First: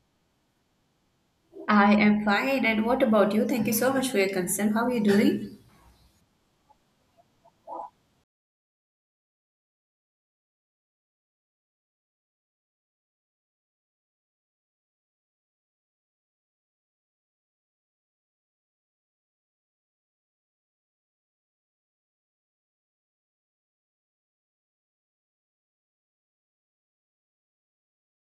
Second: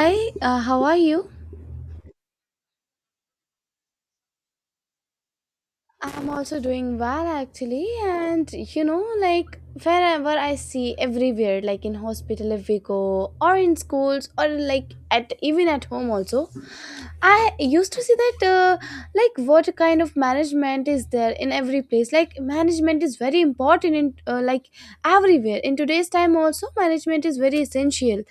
Hi, how are you? I am fine. And what about you? Thank you so much for your concern. How are you doing? I'm also doing well actually, and you know, like wherever I see everywhere, like in hospital if we go, or in schools, or like at even at home also, I used to see that like what kind of management is there in every place. Like management is very important in like everywhere. In today's time also, management is very essential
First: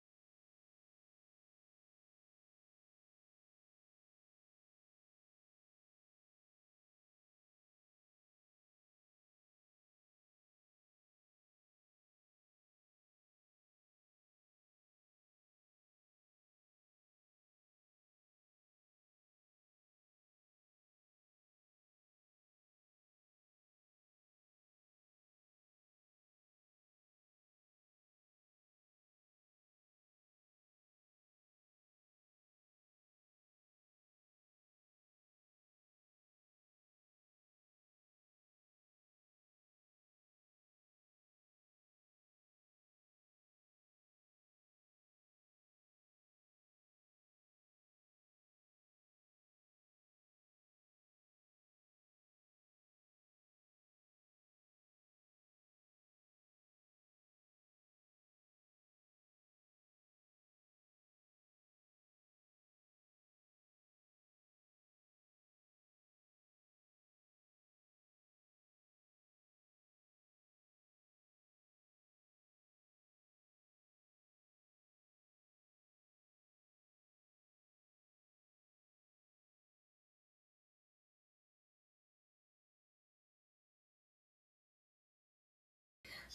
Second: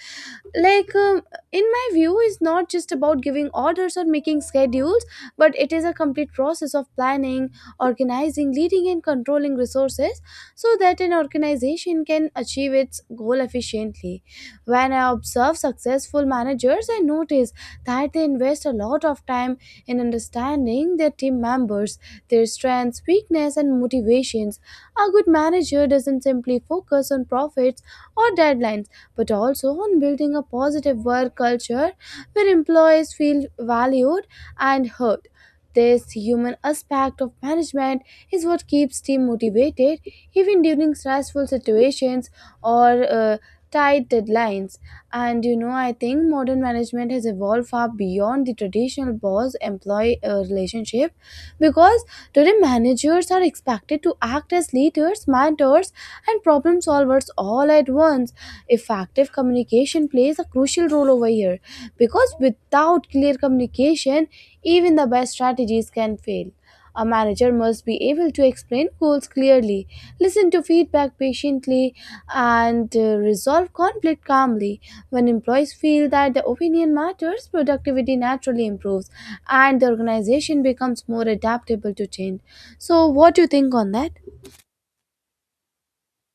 like um, in my view is not just about giving orders or making schedules, but it is a complete process of planning, organizing, leading, and controlling resources so that an organization can achieve its goal efficiently. When I observe successful managers, I notice that they invest a lot of time in understanding their team members, their strengths, weaknesses, and motivations. A good manager doesn't simply focus on profits or deadlines, but also on building a positive work culture where employees feel valued and heard. This human aspect of management is what keeps team motivated even during stressful situations or tight deadlines. And you know, I think modern management has evolved far beyond the traditional boss employee relationship, because today, managers are expected to act as leaders, mentors, and problem solvers all at once. Effective communication plays a crucial role over here because without clear communication, even the best strategies can fail. A manager must be able to explain goals clearly, listen to feedback patiently, and resolve conflict calmly. When employees feel that their opinion matters, productivity naturally improves and the organization becomes more adaptable to change. So, what do you think on that?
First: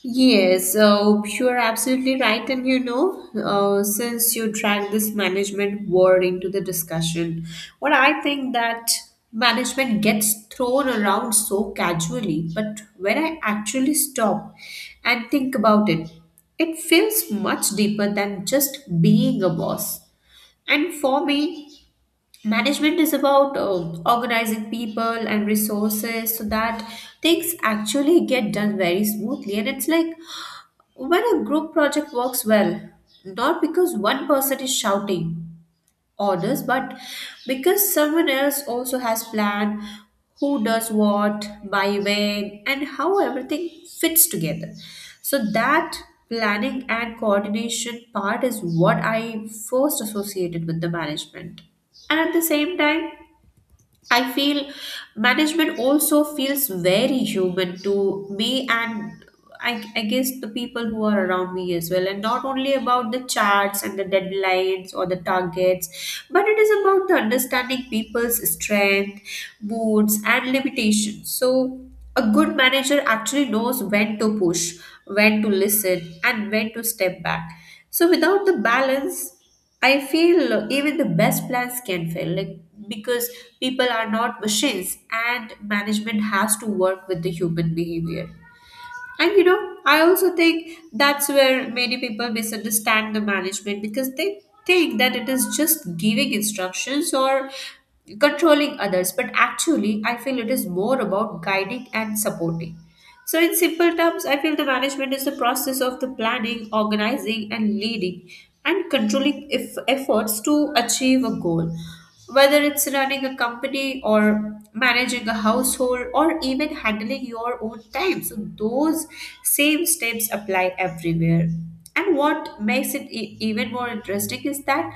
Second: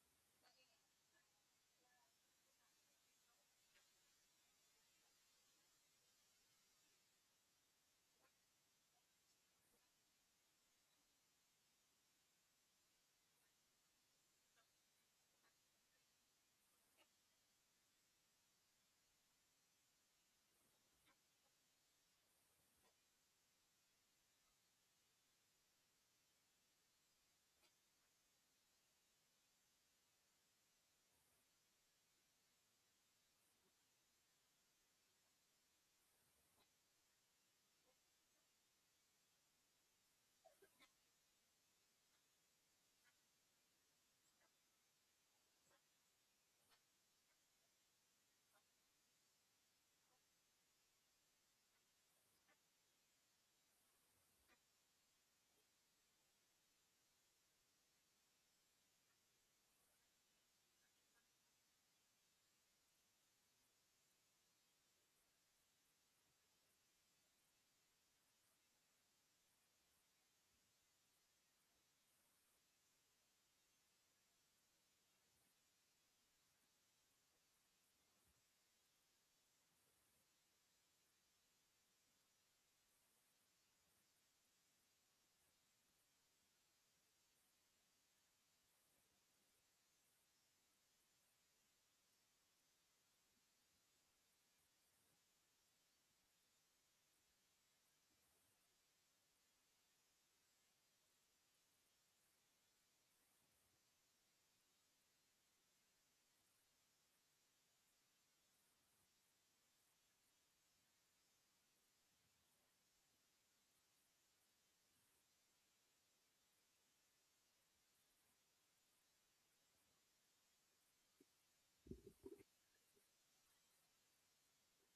Yes, so you're absolutely right. And you know, since you dragged this management word into the discussion, what I think that management gets thrown around so casually, but when I actually stop and think about it, it feels much deeper than just being a boss. And for me, management is about organizing people and resources so that things actually get done very smoothly. And it's like when a group project works well, not because one person is shouting orders, but because someone else also has planned who does what, by when, and how everything fits together. So that planning and coordination part is what I first associated with the management. And at the same time, I feel management also feels very human to me, and I guess the people who are around me as well, and not only about the charts and the deadlines or the targets, but it is about the understanding people's strength, moods, and limitations. So, a good manager actually knows when to push, when to listen, and when to step back. So, without the balance, I feel even the best plans can fail, like because people are not machines and management has to work with the human behavior. And you know, I also think that's where many people misunderstand the management because they think that it is just giving instructions or controlling others. But actually, I feel it is more about guiding and supporting. So, in simple terms, I feel the management is the process of the planning, organizing, and leading and controlling if efforts to achieve a goal. Whether it's running a company or managing a household or even handling your own time. So, those same steps apply everywhere. And what makes it even more interesting is that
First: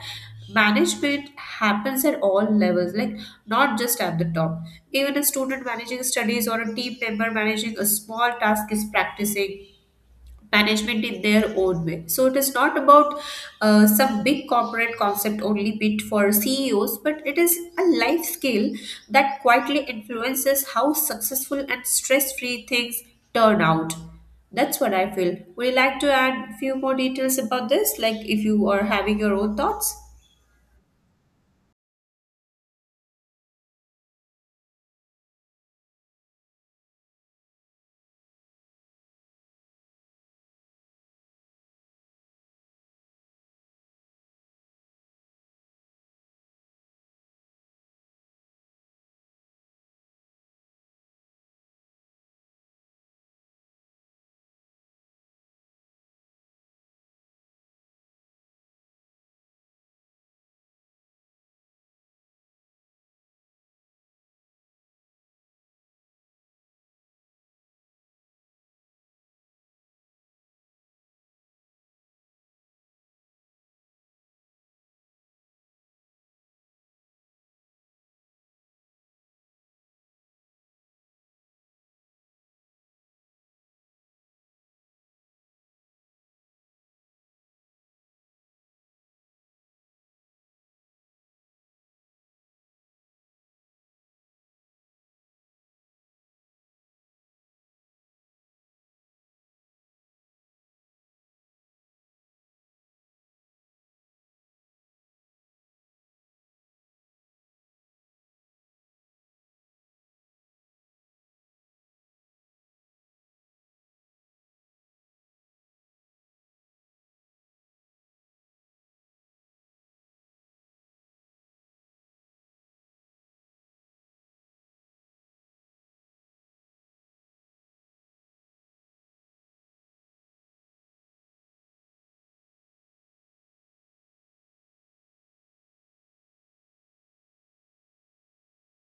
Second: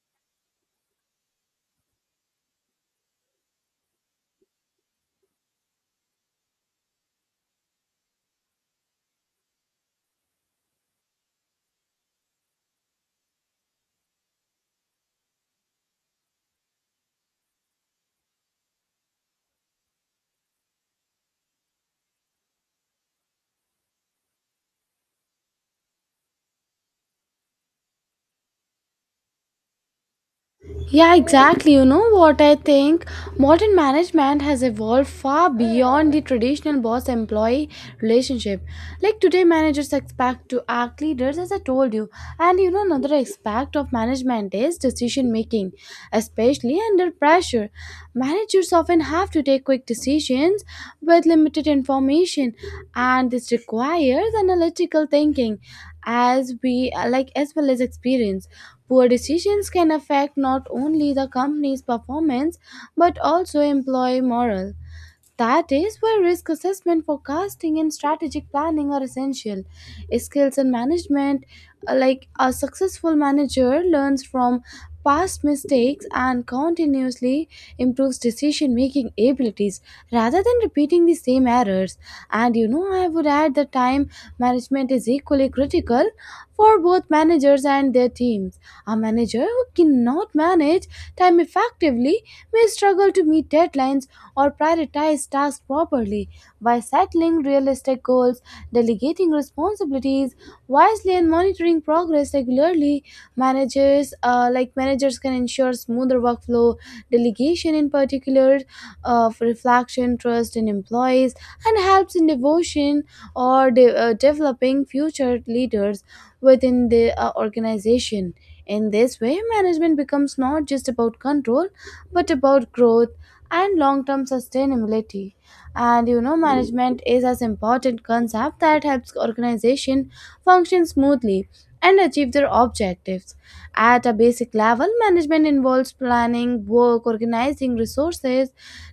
management happens at all levels, like not just at the top. Even a student managing studies or a team member managing a small task is practicing management in their own way. So it is not about some big corporate concept only bit for CEOs, but it is a life skill that quietly influences how successful and stress-free things turn out. That's what I feel. Would you like to add few more details about this? Like if you are having your own thoughts? Yeah, exactly. You know what I think? Modern management has evolved far beyond the traditional boss employee relationship. Like today, managers expect to act leaders, as I told you. And you know, another aspect of management is decision making, especially under pressure. Managers often have to take quick decisions with limited information, and this requires analytical thinking as we like as well as experience. Poor decisions can affect not only the company's performance but also employee morale. That is why risk assessment, forecasting, and strategic planning are essential. Skills in management, like a successful manager, learns from past mistakes and continuously improves decision making abilities rather than repeating the same errors. And you know, I would add that time management is equally critical for both managers and their teams. A manager who cannot manage time effectively may struggle to meet deadlines or prioritize tasks properly. By settling realistic goals, delegating responsibilities wisely, and monitoring progress regularly, managers can ensure smoother workflow, delegation in particular, of reflection, trust in employees, and helps in devotion or developing future leaders within the organization. In this way, management becomes not just about control, but about growth and long-term sustainability. And you know, management is as important concept that helps organization function smoothly and achieve their objectives. At a basic level, management involves planning work, organizing resources,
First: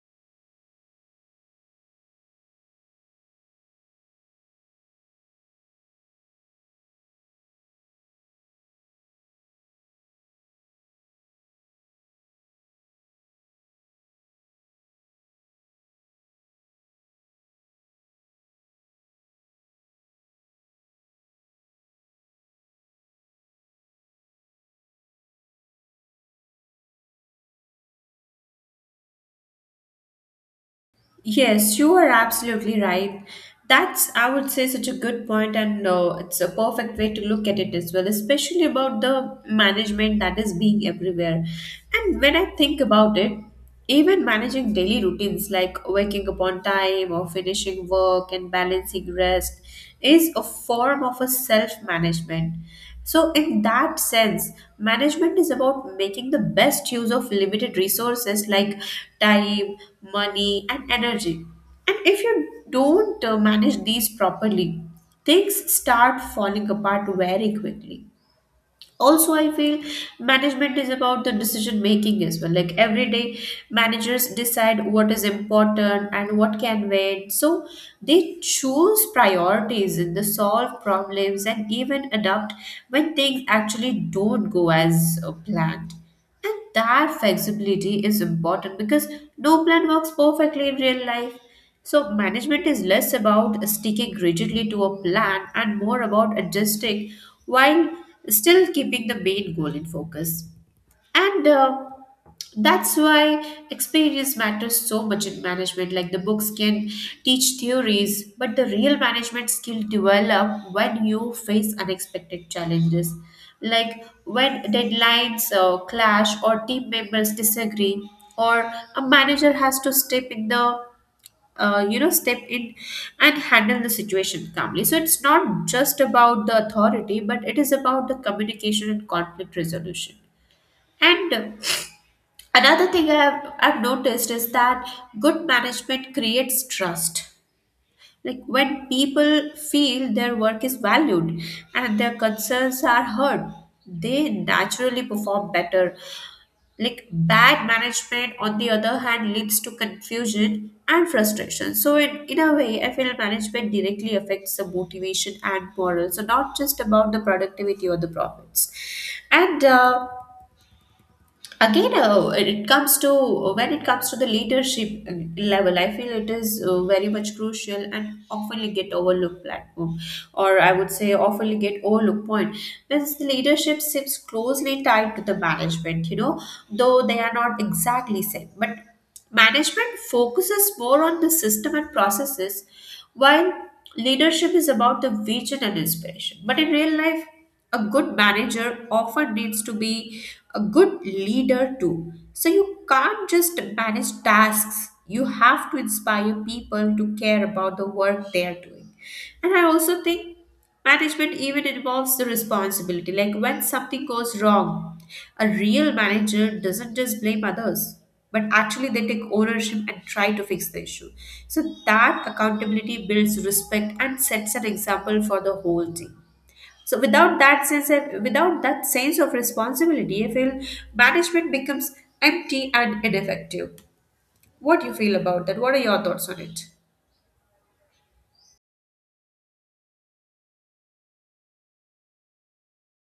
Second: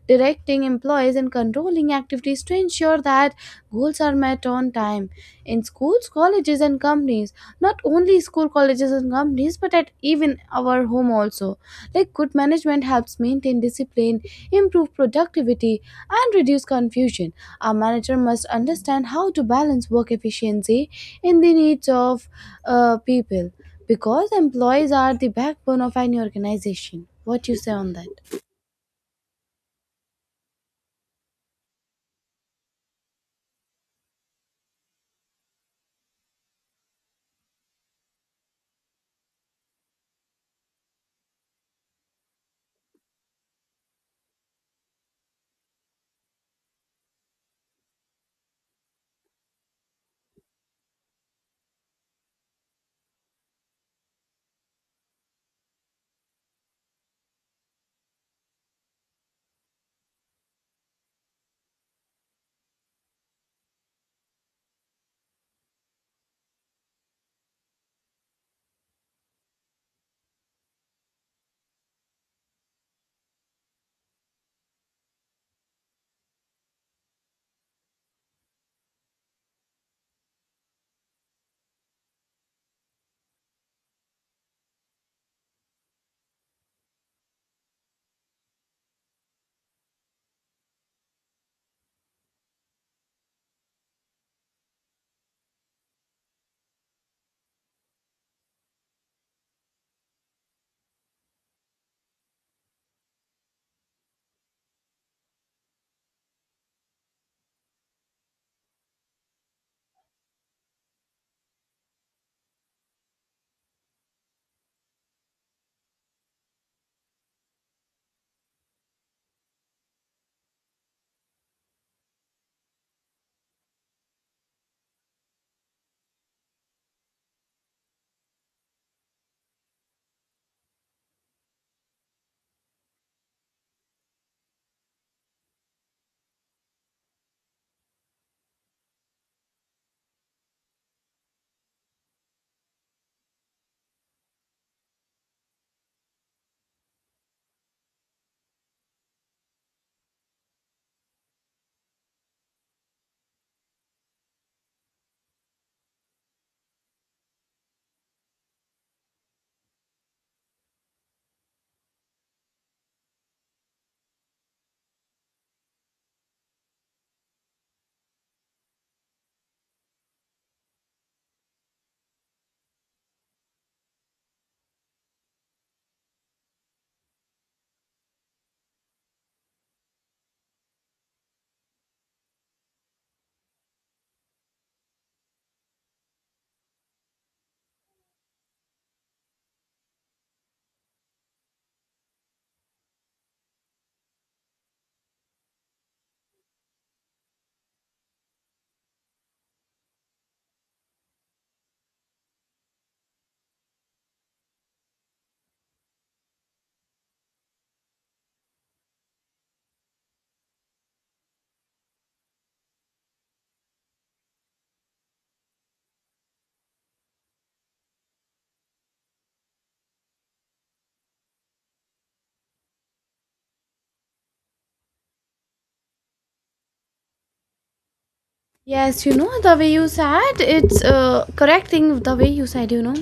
directing employees, and controlling activities to ensure that goals are met on time in schools, colleges, and companies. Not only school, colleges, and companies, but at even our home also, like good management helps maintain discipline, improve productivity, and reduce confusion. A manager must understand how to balance work efficiency in the needs of people, because employees are the backbone of any organization. What you say on that? Yes, you are absolutely right. That's, I would say, such a good point, and it's a perfect way to look at it as well, especially about the management that is being everywhere. And when I think about it, even managing daily routines like waking up on time or finishing work and balancing rest is a form of a self management. So, in that sense, management is about making the best use of limited resources like time, money, and energy. And if you don't manage these properly, things start falling apart very quickly. Also, I feel management is about the decision making as well, like every day managers decide what is important and what can wait, so they choose priorities and they solve problems and even adapt when things actually don't go as planned, and that flexibility is important because no plan works perfectly in real life. So, management is less about sticking rigidly to a plan and more about adjusting while still keeping the main goal in focus. And that's why experience matters so much in management, like the books can teach theories but the real management skill develop when you face unexpected challenges, like when deadlines clash or team members disagree or a manager has to step in and handle the situation calmly. So it's not just about the authority but it is about the communication and conflict resolution. And another thing I've noticed is that good management creates trust. Like when people feel their work is valued and their concerns are heard, they naturally perform better. Like bad management, on the other hand, leads to confusion and frustration. So, in a way, I feel management directly affects the motivation and morale. So, not just about the productivity or the profits. And again it comes to when it comes to the leadership level, I feel it is very much crucial and often get overlooked platform, or I would say often get overlooked point, because the leadership sits closely tied to the management, you know, though they are not exactly same, but management focuses more on the system and processes while leadership is about the vision and inspiration. But in real life a good manager often needs to be a good leader too. So you can't just manage tasks, you have to inspire people to care about the work they are doing. And I also think management even involves the responsibility. Like when something goes wrong, a real manager doesn't just blame others, but actually they take ownership and try to fix the issue. So that accountability builds respect and sets an example for the whole team. So without that sense of, without that sense of responsibility, I feel management becomes empty and ineffective. What do you feel about that? What are your thoughts on it? Yes, you know, the way you said it's correct thing the way you said, you know,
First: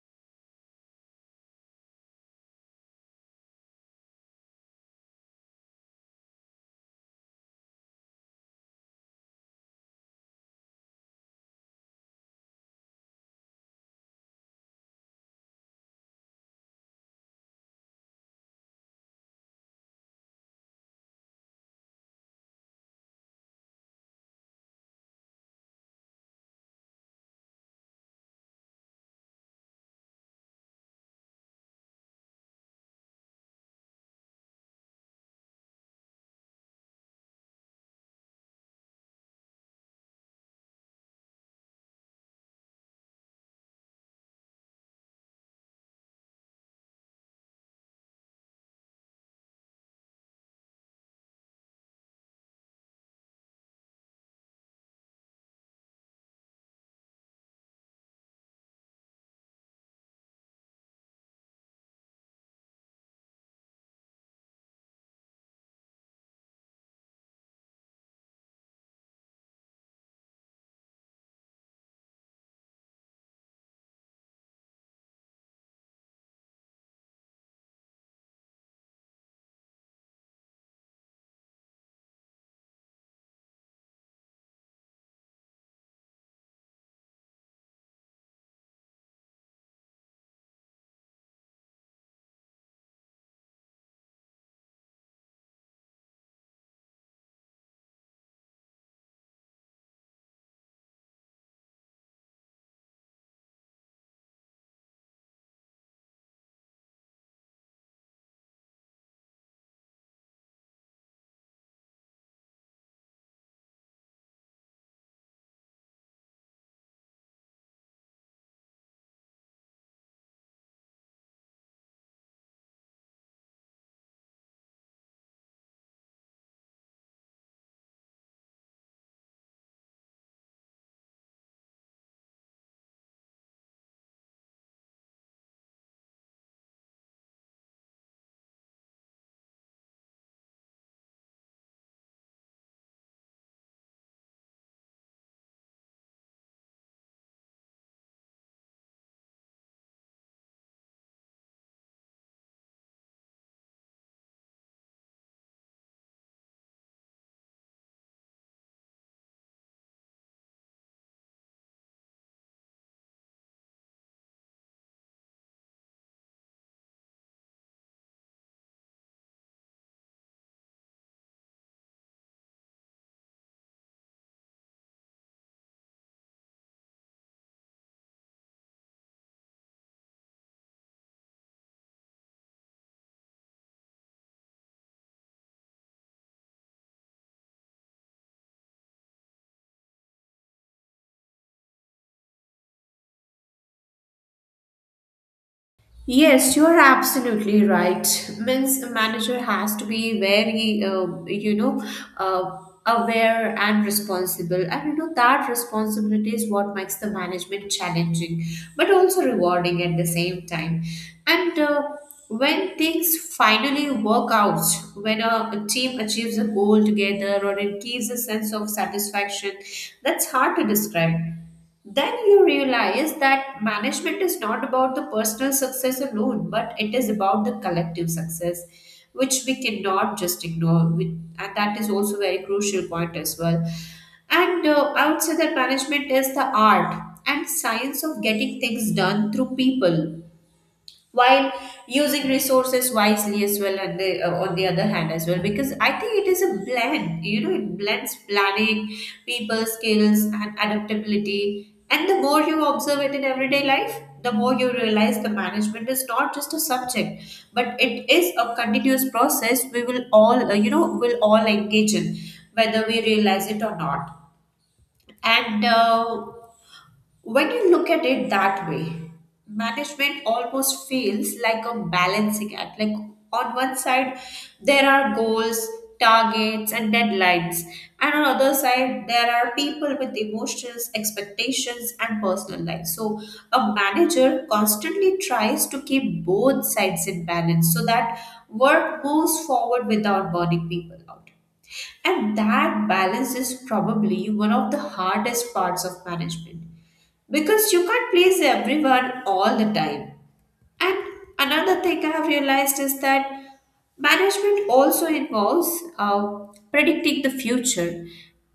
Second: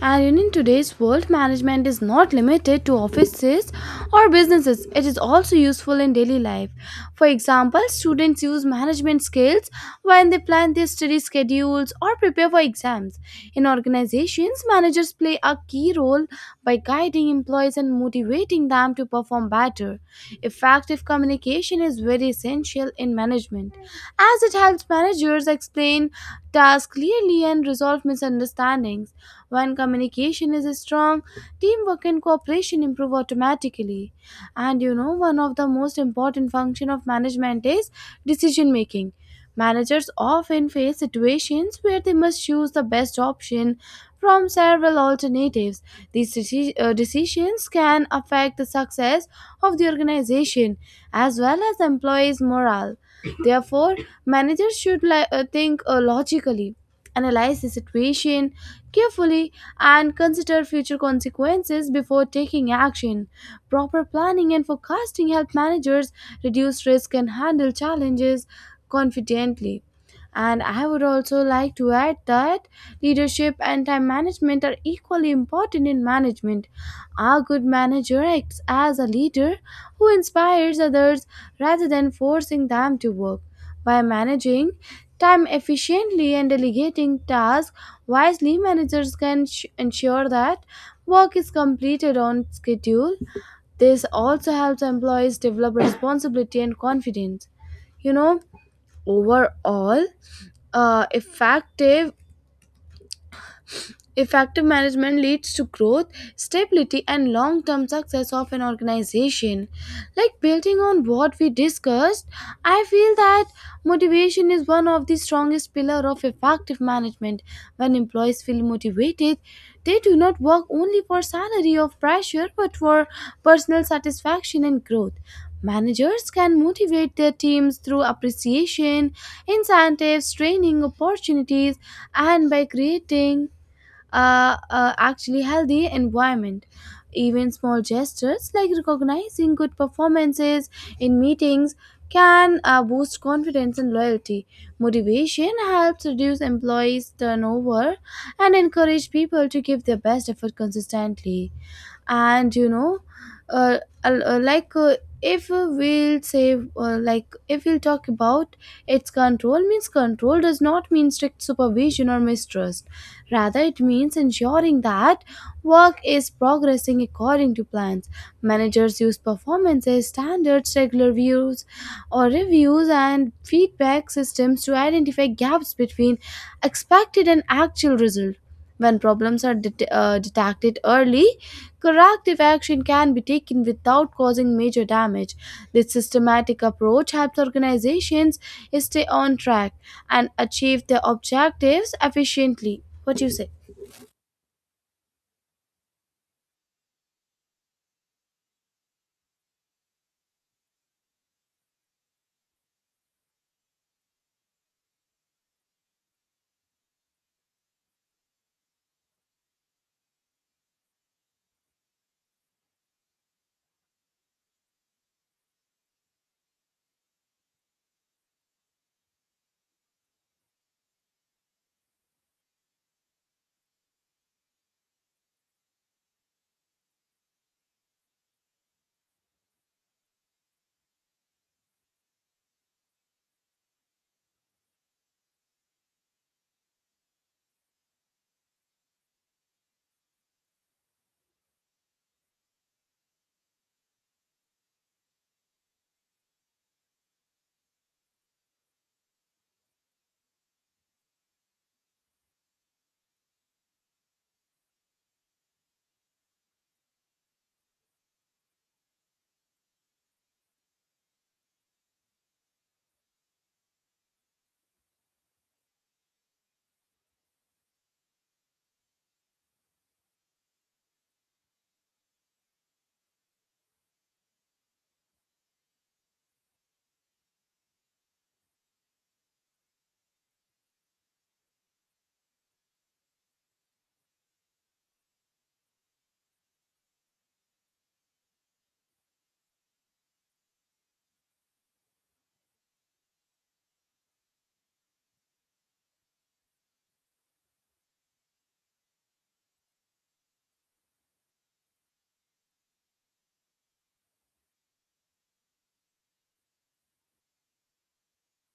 and you know, in today's world, management is not limited to offices or businesses. It is also useful in daily life. For example, students use management skills when they plan their study schedules or prepare for exams. In organizations, managers play a key role by guiding employees and motivating them to perform better. Effective communication is very essential in management as it helps managers explain tasks clearly and resolve misunderstandings. When communication is strong, teamwork and cooperation improve automatically. And you know, one of the most important function of management is decision making. Managers often face situations where they must choose the best option from several alternatives. These decisions can affect the success of the organization as well as the employees' morale. Therefore, managers should think logically, analyze the situation carefully, and consider future consequences before taking action. Proper planning and forecasting help managers reduce risk and handle challenges confidently. And I would also like to add that leadership and time management are equally important in management. A good manager acts as a leader who inspires others rather than forcing them to work. By managing time efficiently and delegating tasks wisely, managers can ensure that work is completed on schedule. This also helps employees develop responsibility and confidence. You know, overall, uh, effective Effective management leads to growth, stability, and long term success of an organization. Like building on what we discussed, I feel that motivation is one of the strongest pillars of effective management. When employees feel motivated, they do not work only for salary or pressure but for personal satisfaction and growth. Managers can motivate their teams through appreciation, incentives, training opportunities, and by creating actually healthy environment. Even small gestures like recognizing good performances in meetings can boost confidence and loyalty. Motivation helps reduce employees' turnover and encourage people to give their best effort consistently. And you know, al- like if we'll say like if we'll talk about its control, means control does not mean strict supervision or mistrust, rather it means ensuring that work is progressing according to plans. Managers use performances standards, regular views or reviews, and feedback systems to identify gaps between expected and actual result. When problems are detected early, corrective action can be taken without causing major damage. This systematic approach helps organizations stay on track and achieve their objectives efficiently. What do you say? Yes, you are absolutely right. Means a manager has to be very, you know, uh, aware and responsible, and you know that responsibility is what makes the management challenging, but also rewarding at the same time. And when things finally work out, when a team achieves a goal together or it gives a sense of satisfaction, that's hard to describe. Then you realize that management is not about the personal success alone, but it is about the collective success, which we cannot just ignore. And that is also a very crucial point as well. And I would say that management is the art and science of getting things done through people while using resources wisely as well, and the, on the other hand as well, because I think it is a blend, you know, it blends planning, people skills and adaptability, and the more you observe it in everyday life the more you realize the management is not just a subject but it is a continuous process we will all will all engage in, whether we realize it or not. And when you look at it that way, management almost feels like a balancing act. Like on one side, there are goals, targets, and deadlines, and on other side, there are people with emotions, expectations, and personal life. So a manager constantly tries to keep both sides in balance so that work moves forward without burning people out. And that balance is probably one of the hardest parts of management because you can't please everyone all the time. And another thing I have realized is that management also involves uh, predicting the future,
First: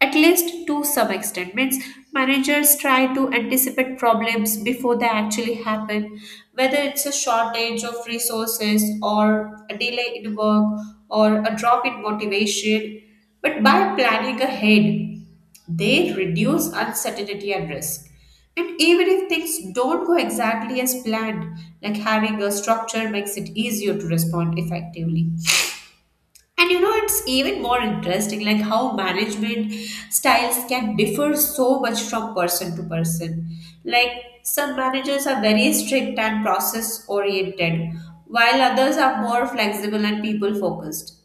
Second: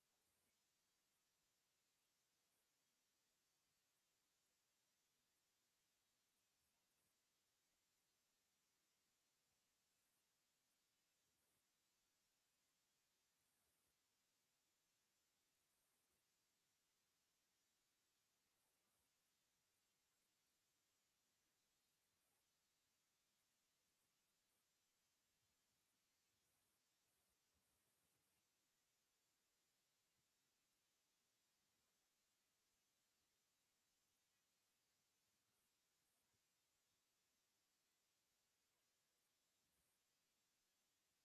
at least to some extent. Means managers try to anticipate problems before they actually happen, whether it's a shortage of resources or a delay in work or a drop in motivation. But by planning ahead, they reduce uncertainty and risk. And even if things don't go exactly as planned, like having a structure makes it easier to respond effectively. And you know, it's even more interesting, like how management styles can differ so much from person to person. Like some managers are very strict and process oriented, while others are more flexible and people focused.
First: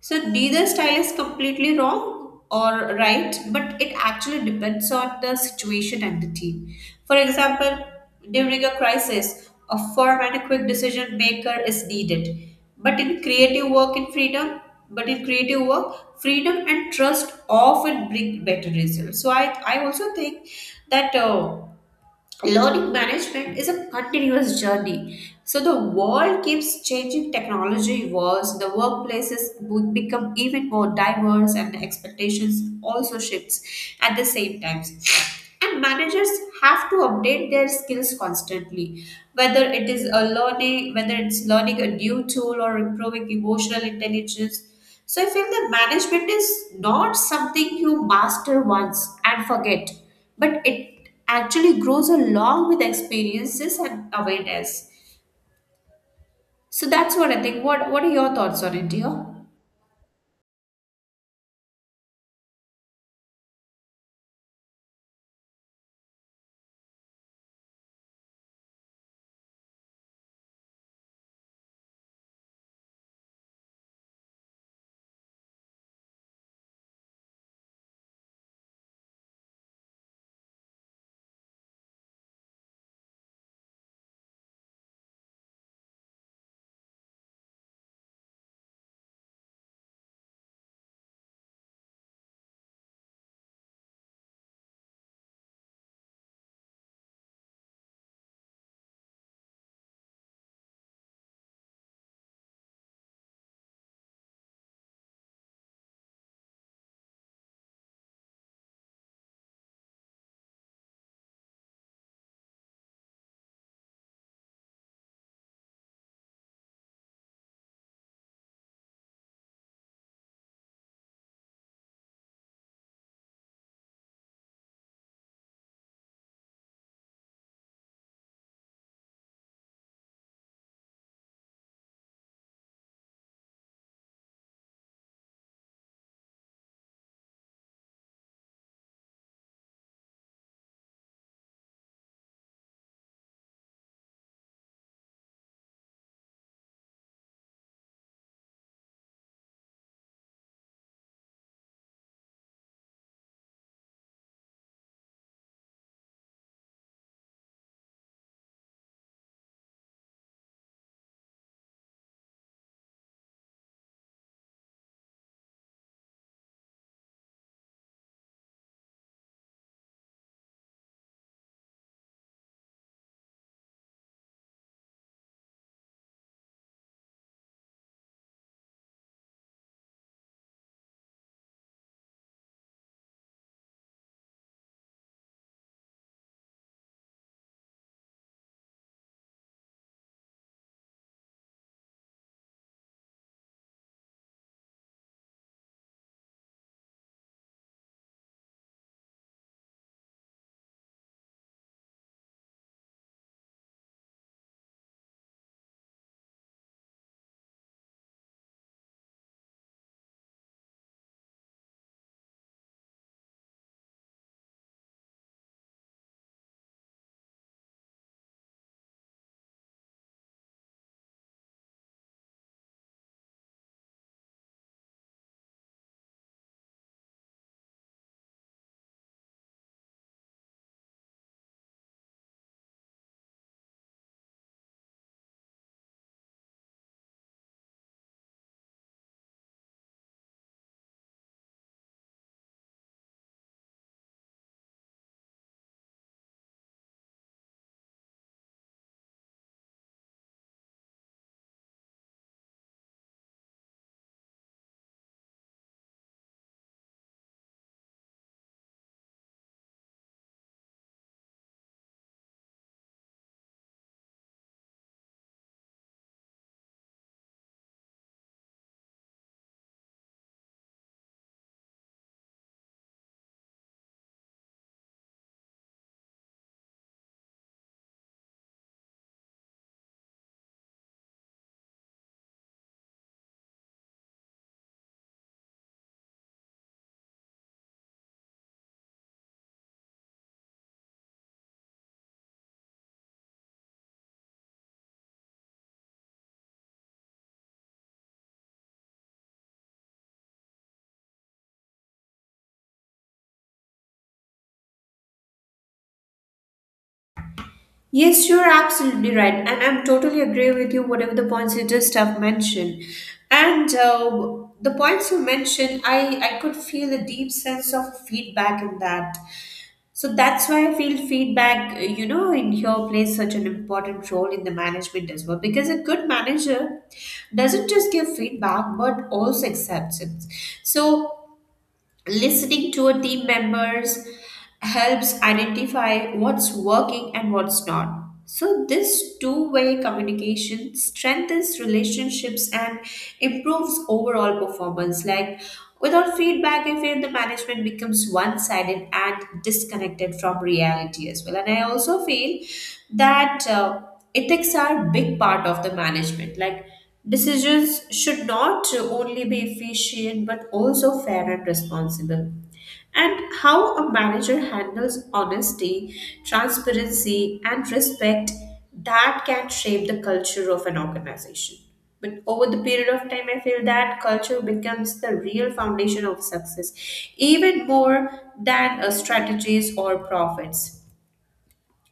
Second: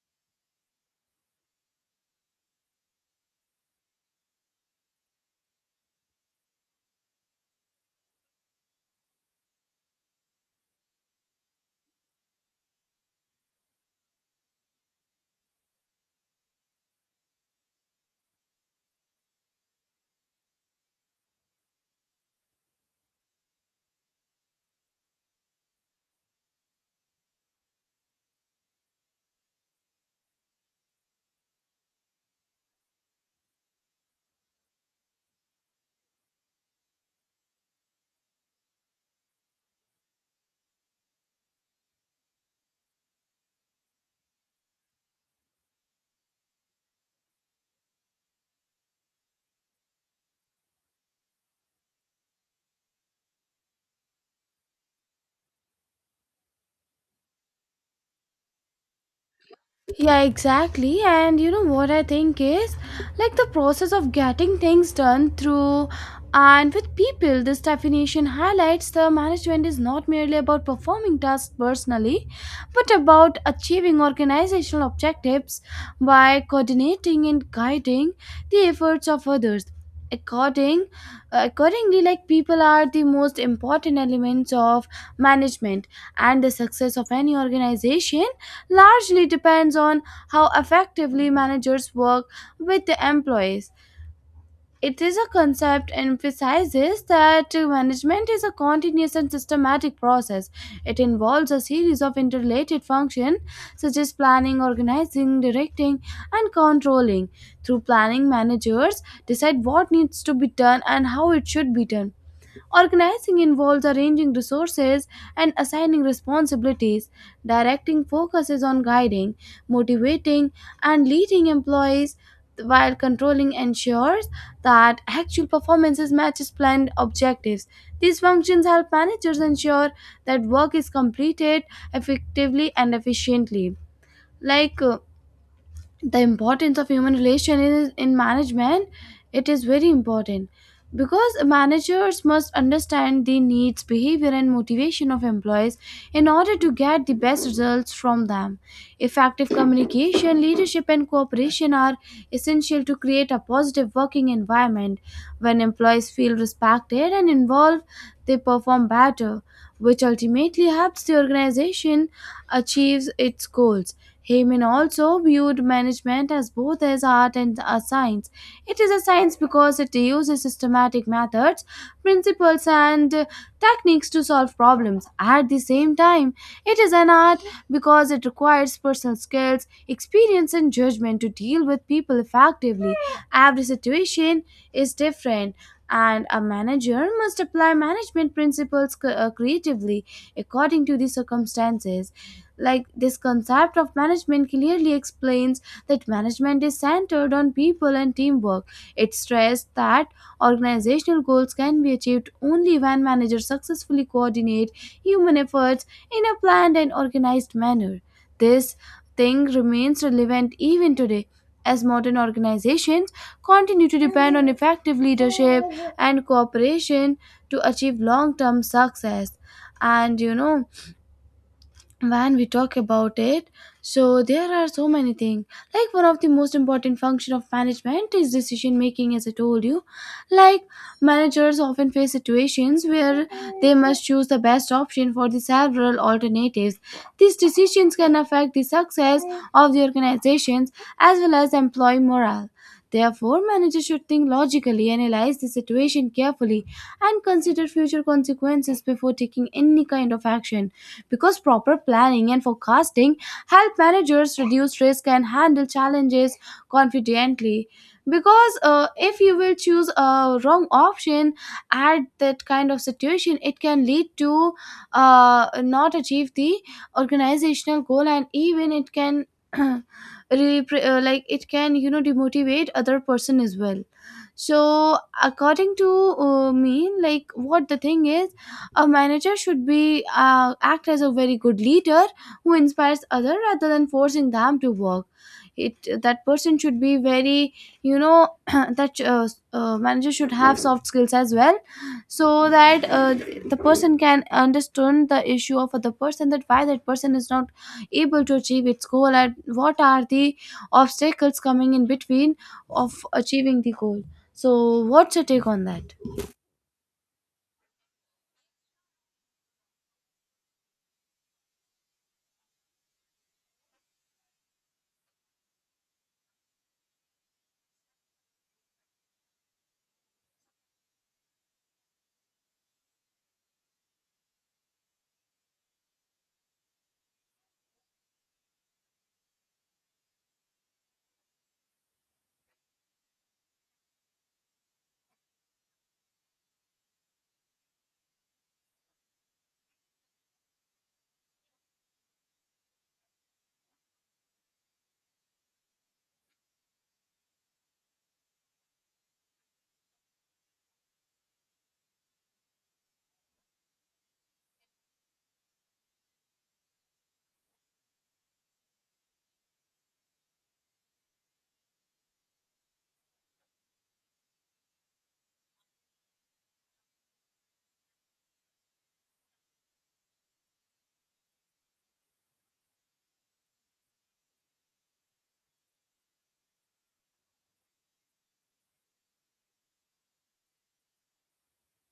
So neither style is completely wrong or right, but it actually depends on the situation and the team. For example, during a crisis, a firm and a quick decision maker is needed. But in creative work in freedom, but in creative work, freedom and trust often bring better results. So I also think that learning management is a continuous journey. So the world keeps changing, technology evolves, the workplaces would become even more diverse, and the expectations also shifts at the same time. And managers have to update their skills constantly, whether it's learning a new tool or improving emotional intelligence. So I feel that management is not something you master once and forget, but it actually grows along with experiences and awareness. So that's what I think. What are your thoughts on it, dear? Yeah, exactly. And you know what I think is like the process of getting things done through and with people. This definition highlights the management is not merely about performing tasks personally, but about achieving organizational objectives by coordinating and guiding the efforts of others. According, Accordingly, like people are the most important elements of management, and the success of any organization largely depends on how effectively managers work with the employees. It is a concept emphasizes that management is a continuous and systematic process. It involves a series of interrelated functions such as planning, organizing, directing, and controlling. Through planning, managers decide what needs to be done and how it should be done. Organizing involves arranging resources and assigning responsibilities. Directing focuses on guiding, motivating, and leading employees, while controlling ensures that actual performances matches planned objectives. These functions help managers ensure that work is completed effectively and efficiently. Like the importance of human relation in management, it is very important, because managers must understand the needs, behavior, and motivation of employees in order to get the best results from them. Effective communication, leadership, and cooperation are essential to create a positive working environment. When employees feel respected and involved, they perform better, which ultimately helps the organization achieves its goals. Heyman also viewed management as both as art and a science. It is a science because it uses systematic methods, principles, and techniques to solve problems. At the same time, it is an art because it requires personal skills, experience, and judgment to deal with people effectively. Every situation is different. And a manager must apply management principles creatively according to the circumstances. Like this concept of management clearly explains that management is centered on people and teamwork. It stressed that organizational goals can be achieved only when managers successfully coordinate human efforts in a planned and organized manner. This thing remains relevant even today, as modern organizations continue to depend on effective leadership and cooperation to achieve long term success. And you know, when we talk about it, so there are so many things, like one of the most important function of management is decision making, as I told you. Like managers often face situations where they must choose the best option for the several alternatives. These decisions can affect the success of the organizations as well as employee morale. Therefore, managers should think logically, analyze the situation carefully, and consider future consequences before taking any kind of action, because proper planning and forecasting help managers reduce risk and handle challenges confidently. Because if you will choose a wrong option at that kind of situation, it can lead to not achieve the organizational goal, and even it can like it can, you know, demotivate other person as well. So according to me, like what the thing is, a manager should be act as a very good leader who inspires other rather than forcing them to work. It that person should be very that manager should have soft skills as well, so that the person can understand the issue of other person, that why that person is not able to achieve its goal and what are the obstacles coming in between of achieving the goal. So, what's your take on that? Yes, you're absolutely right, and I'm totally agree with you. Whatever the points you just have mentioned, and the points you mentioned, I could feel a deep sense of feedback in that. So that's why I feel feedback, you know, in here plays such an important role in the management as well. Because a good manager doesn't just give feedback but also accepts it. So listening to a team members helps identify what's working and what's not. So this two-way communication strengthens relationships and improves overall performance. Like without feedback, I feel the management becomes one-sided and disconnected from reality as well. And I also feel that. Ethics are big part of the management, like decisions should not only be efficient but also fair and responsible, and how a manager handles honesty, transparency, and respect, that can shape the culture of an organization. But over the period of time, I feel that culture becomes the real foundation of success, even more than strategies or profits.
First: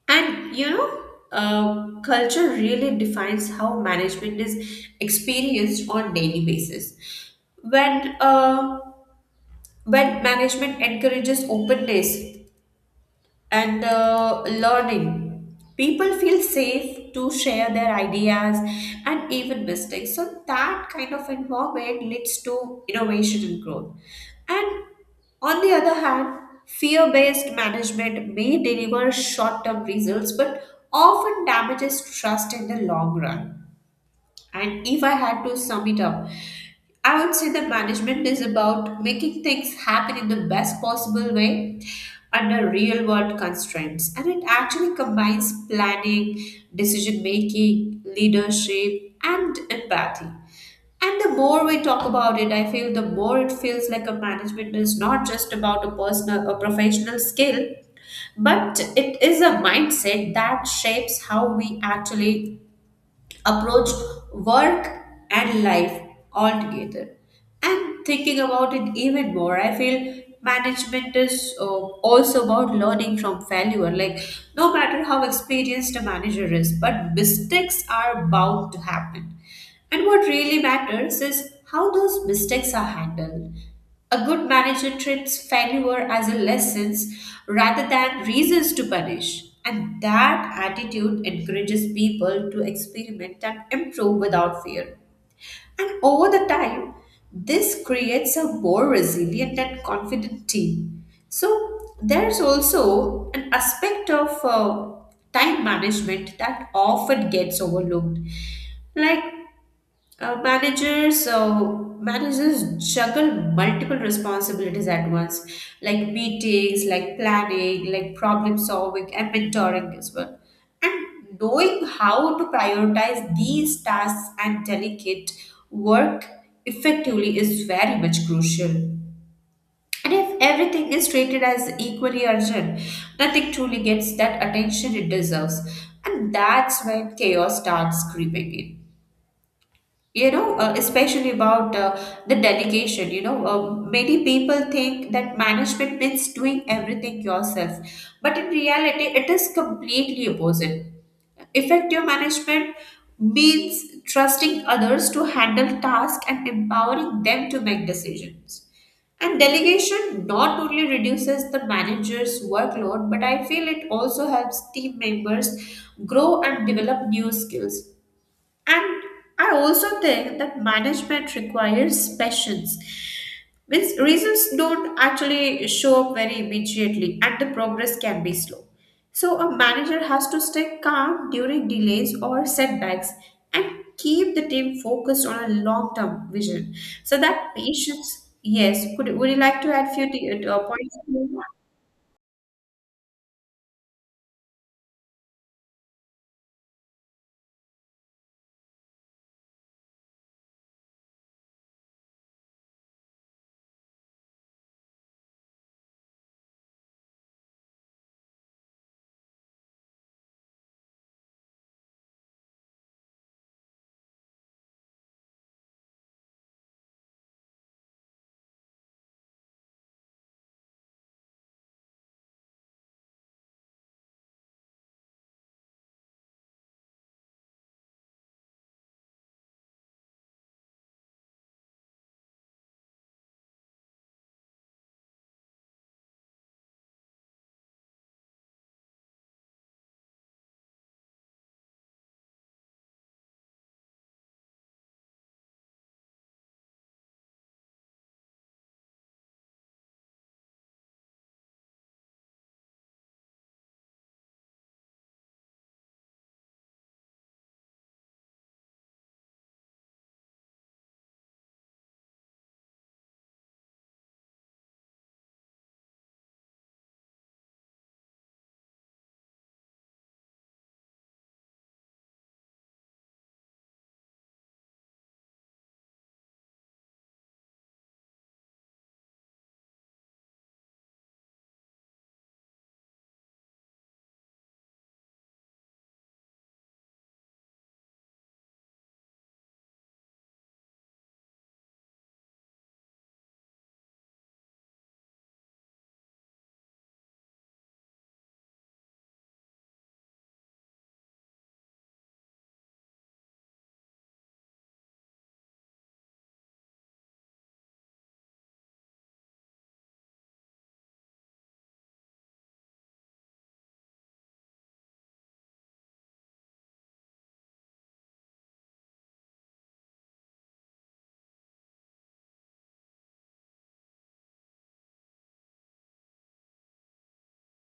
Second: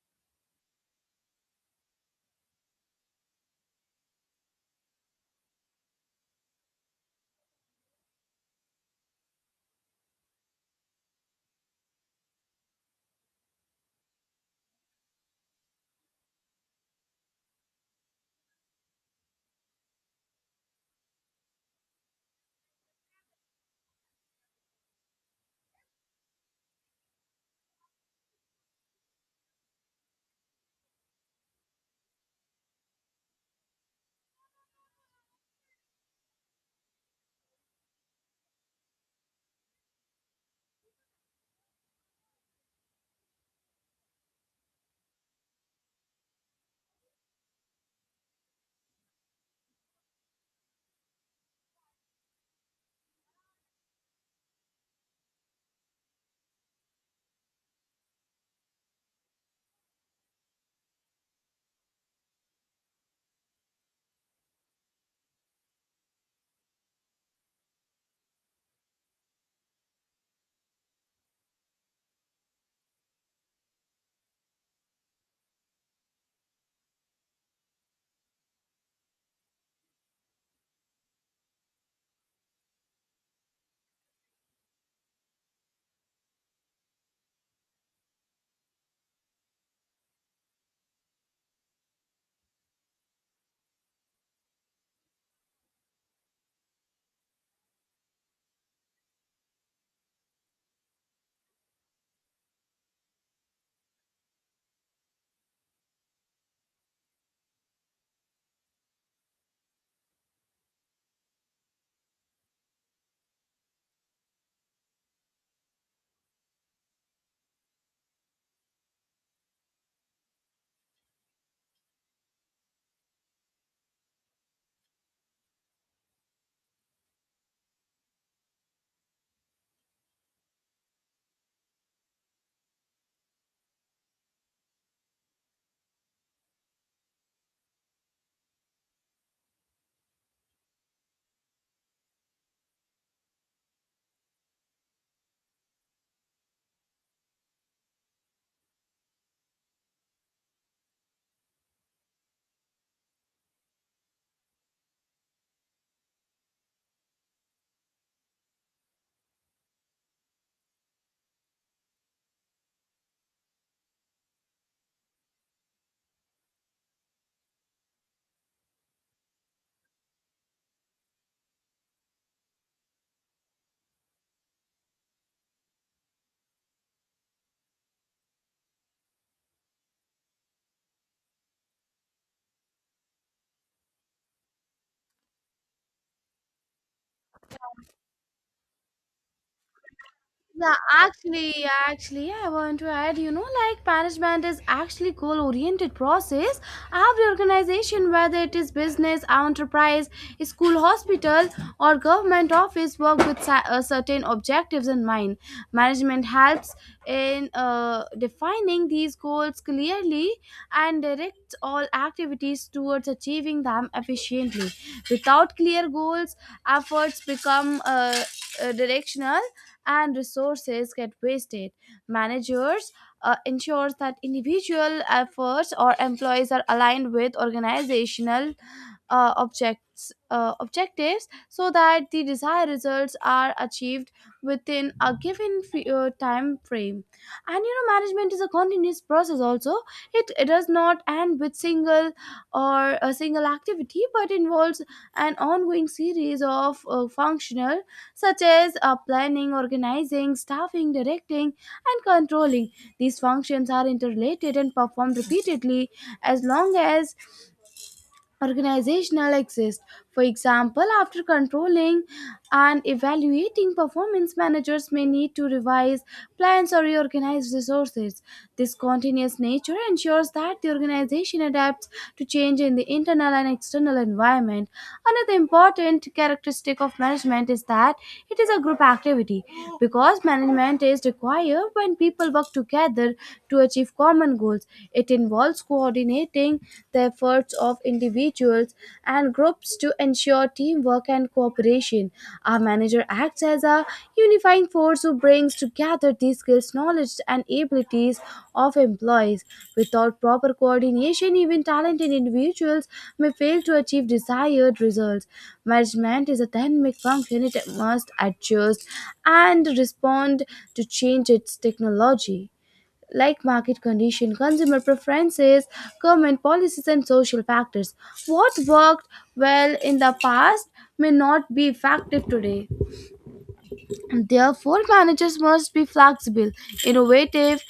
And culture really defines how management is experienced on daily basis. When uh, when management encourages openness and learning. People feel safe to share their ideas and even mistakes. So that kind of environment leads to innovation and growth. And on the other hand, fear based management may deliver short term results but often damages trust in the long run. And if I had to sum it up, I would say that management is about making things happen in the best possible way under real world constraints. And it actually combines planning, decision making, leadership, and empathy. And the more we talk about it, I feel the more it feels like a management is not just about a personal or professional skill, but it is a mindset that shapes how we actually approached work and life altogether. And thinking about it even more, I feel management is also about learning from failure. Like, no matter how experienced a manager is, but mistakes are bound to happen. And what really matters is how those mistakes are handled. A good manager treats failure as a lessons rather than reasons to punish. And that attitude encourages people to experiment and improve without fear. And over the time, this creates a more resilient and confident team. So there's also an aspect of time management that often gets overlooked. Like managers juggle multiple responsibilities at once, like meetings, like planning, like problem solving, and mentoring as well. And knowing how to prioritize these tasks and delegate work effectively is very much crucial. And if everything is treated as equally urgent, nothing truly gets that attention it deserves. And that's when chaos starts creeping in, especially about the delegation. Many people think that management means doing everything yourself, but in reality it is completely opposite. Effective management means trusting others to handle tasks and empowering them to make decisions, and delegation not only reduces the manager's workload, but I feel it also helps team members grow and develop new skills. And I also think that management requires patience. Means results don't actually show up very immediately and the progress can be slow. So a manager has to stay calm during delays or setbacks and keep the team focused on a long-term vision. So that patience, yes. Could would you like to add few Yeah, points? Yeah, I want to add, you know, like management is actually goal-oriented process. Every organization, whether it is business, enterprise, school, hospital, or government office, work with certain objectives in mind. Management helps in defining these goals clearly and directs all activities towards achieving them efficiently. Without clear goals, efforts become directional, and resources get wasted. Managers ensures that individual efforts or employees are aligned with organizational objects objectives, so that the desired results are achieved within a given time frame. And you know, management is a continuous process also. It does not end with single or a single activity, but involves an ongoing series of functional, such as planning, organizing, staffing, directing, and controlling. These functions are interrelated and performed repeatedly as long as organizational exist. For example, after controlling and evaluating performance, managers may need to revise plans or reorganize resources. This continuous nature ensures that the organization adapts to change in the internal and external environment. Another important characteristic of management is that it is a group activity, because management is required when people work together to achieve common goals. It involves coordinating, highlighting the efforts of individuals and groups to ensure teamwork and cooperation. Our manager acts as a unifying force who brings together the skills, knowledge, and abilities of employees. Without proper coordination, even talented individuals may fail to achieve desired results. Management is a dynamic function. It must adjust and respond to change its technology, like market condition, consumer preferences, government policies, and social factors. What worked well in the past may not be effective today. Therefore, managers must be flexible, innovative,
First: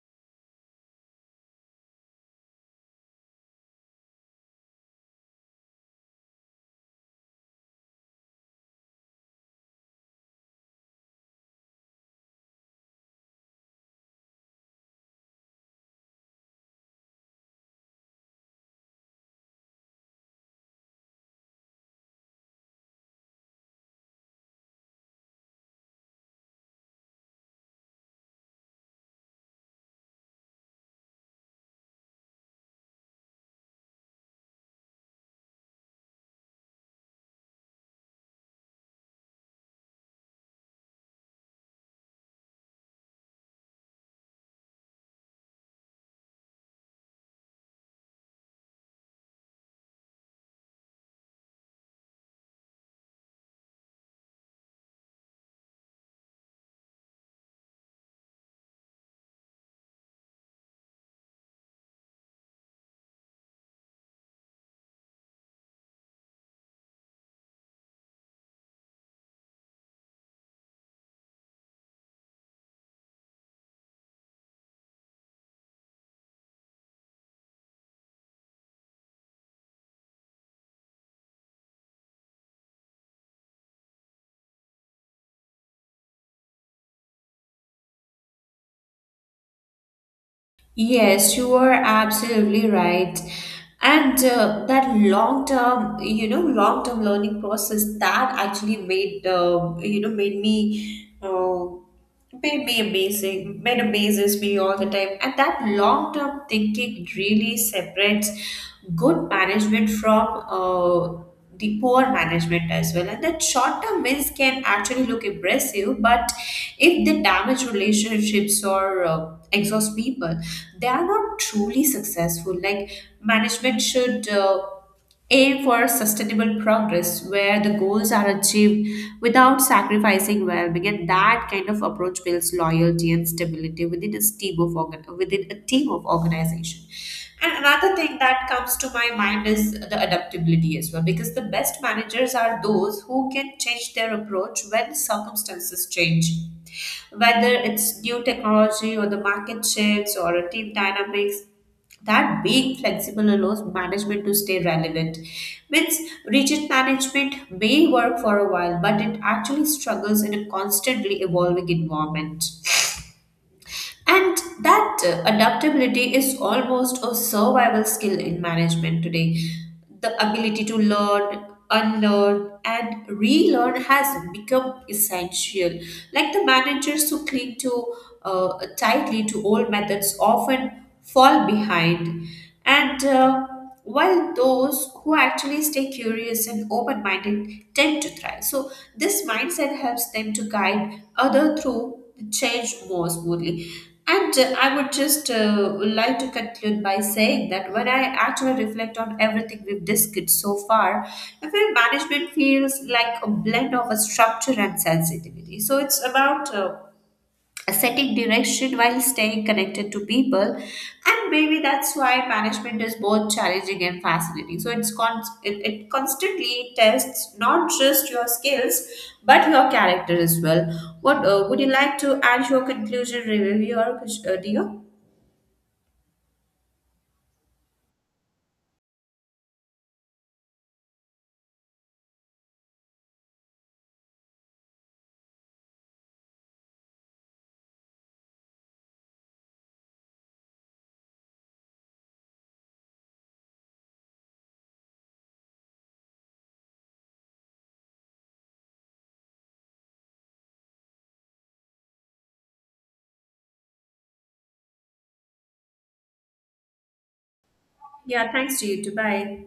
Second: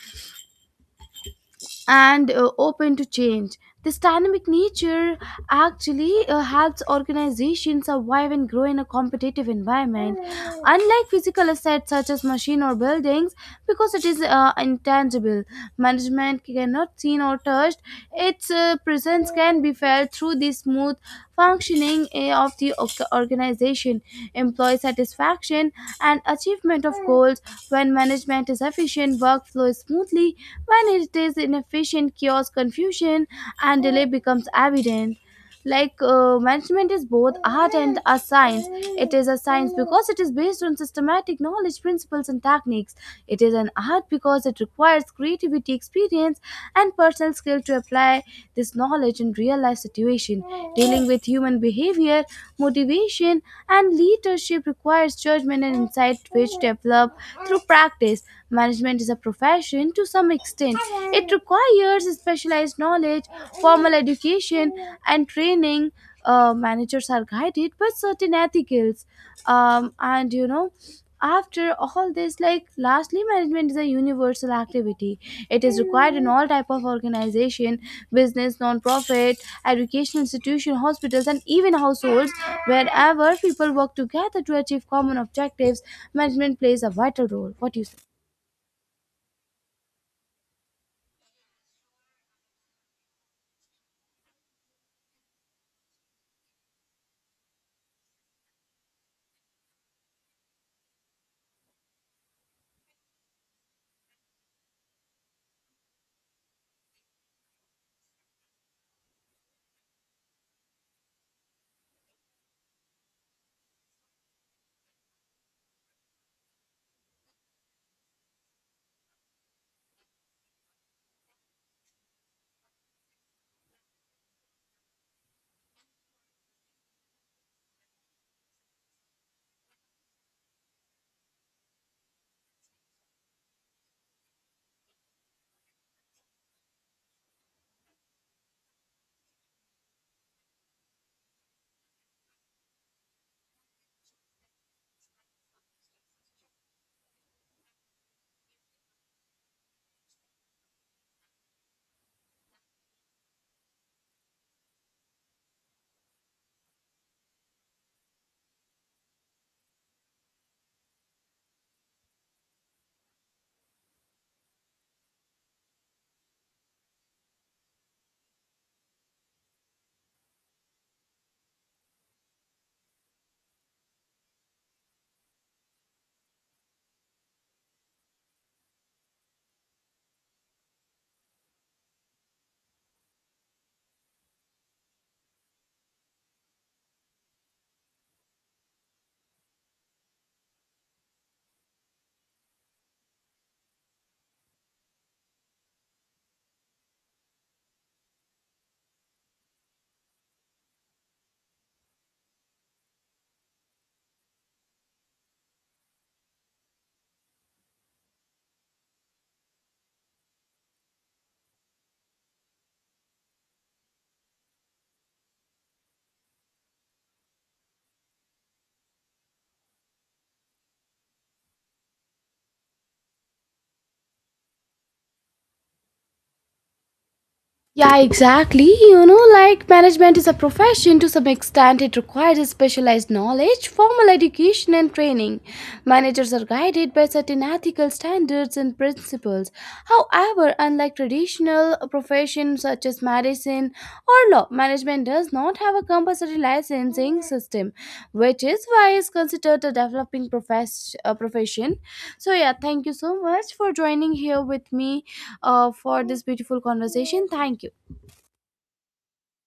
and open to change. This dynamic nature actually helps organizations survive and grow in a competitive environment, unlike physical assets such as machine or buildings, because it is intangible. Management cannot seen or touched. Its presence can be felt through the smooth functioning of the organization, employee satisfaction, and achievement of goals. When management is efficient, workflow is smoothly. When it is inefficient, chaos, confusion, and delay becomes evident. Like management is both art and a science. It is a science because it is based on systematic knowledge, principles, and techniques. It is an art because it requires creativity, experience, and personal skill to apply this knowledge in real life situation. Dealing with human behavior, motivation, and leadership requires judgment and insight, which develop through practice. Management is a profession to some extent. It requires years specialized knowledge, formal education, and training. Managers are guided by certain ethicals. And you know, after all this, like lastly, management is a universal activity. It is required in all type of organization: business, non-profit, educational institution, hospitals, and even households. Wherever people work together to achieve common objectives, management plays a vital role. What do you say? Yes, you are absolutely right. And that long term, long term learning process that actually made, you know, made me amazing, made amazes me all the time. And that long term thinking really separates good management from the poor management as well. And that short term wins can actually look impressive, but if they damage relationships or exhaust people, they are not truly successful. Like management should aim for sustainable progress where the goals are achieved without sacrificing well-being, and that kind of approach builds loyalty and stability within a team of within a team of organization. And another thing that comes to my mind is the adaptability as well, because the best managers are those who can change their approach when circumstances change, whether it's new technology or the market shifts or a team dynamics. That being flexible allows management to stay relevant. Means rigid management may work for a while, but it actually struggles in a constantly evolving environment. And that adaptability is almost a survival skill in management today. The ability to learn, unlearn, and relearn has become essential. Like the managers who cling to tightly to old methods often fall behind. And while those who actually stay curious and open minded tend to thrive. So, this mindset helps them to guide other through the change more smoothly. And I would just like to conclude by saying that when I actually reflect on everything we've discussed so far, event management feels like a blend of a structure and sensitivity. So it's about setting direction while staying connected to people, and maybe that's why management is both challenging and fascinating. So it constantly tests not just your skills but your character as well. What would you like to add your conclusion review or dear? Yeah, exactly. You know, like management is a profession to some extent. It requires specialized knowledge, formal education, and training. Managers are guided by certain ethical standards and principles. However, unlike traditional professions such as medicine or law, management does not have a compulsory licensing system, which is why it's considered a developing profession. So, yeah, thank you so much for joining here with me for this beautiful conversation. Thank you. Yeah, thanks to you too. Bye.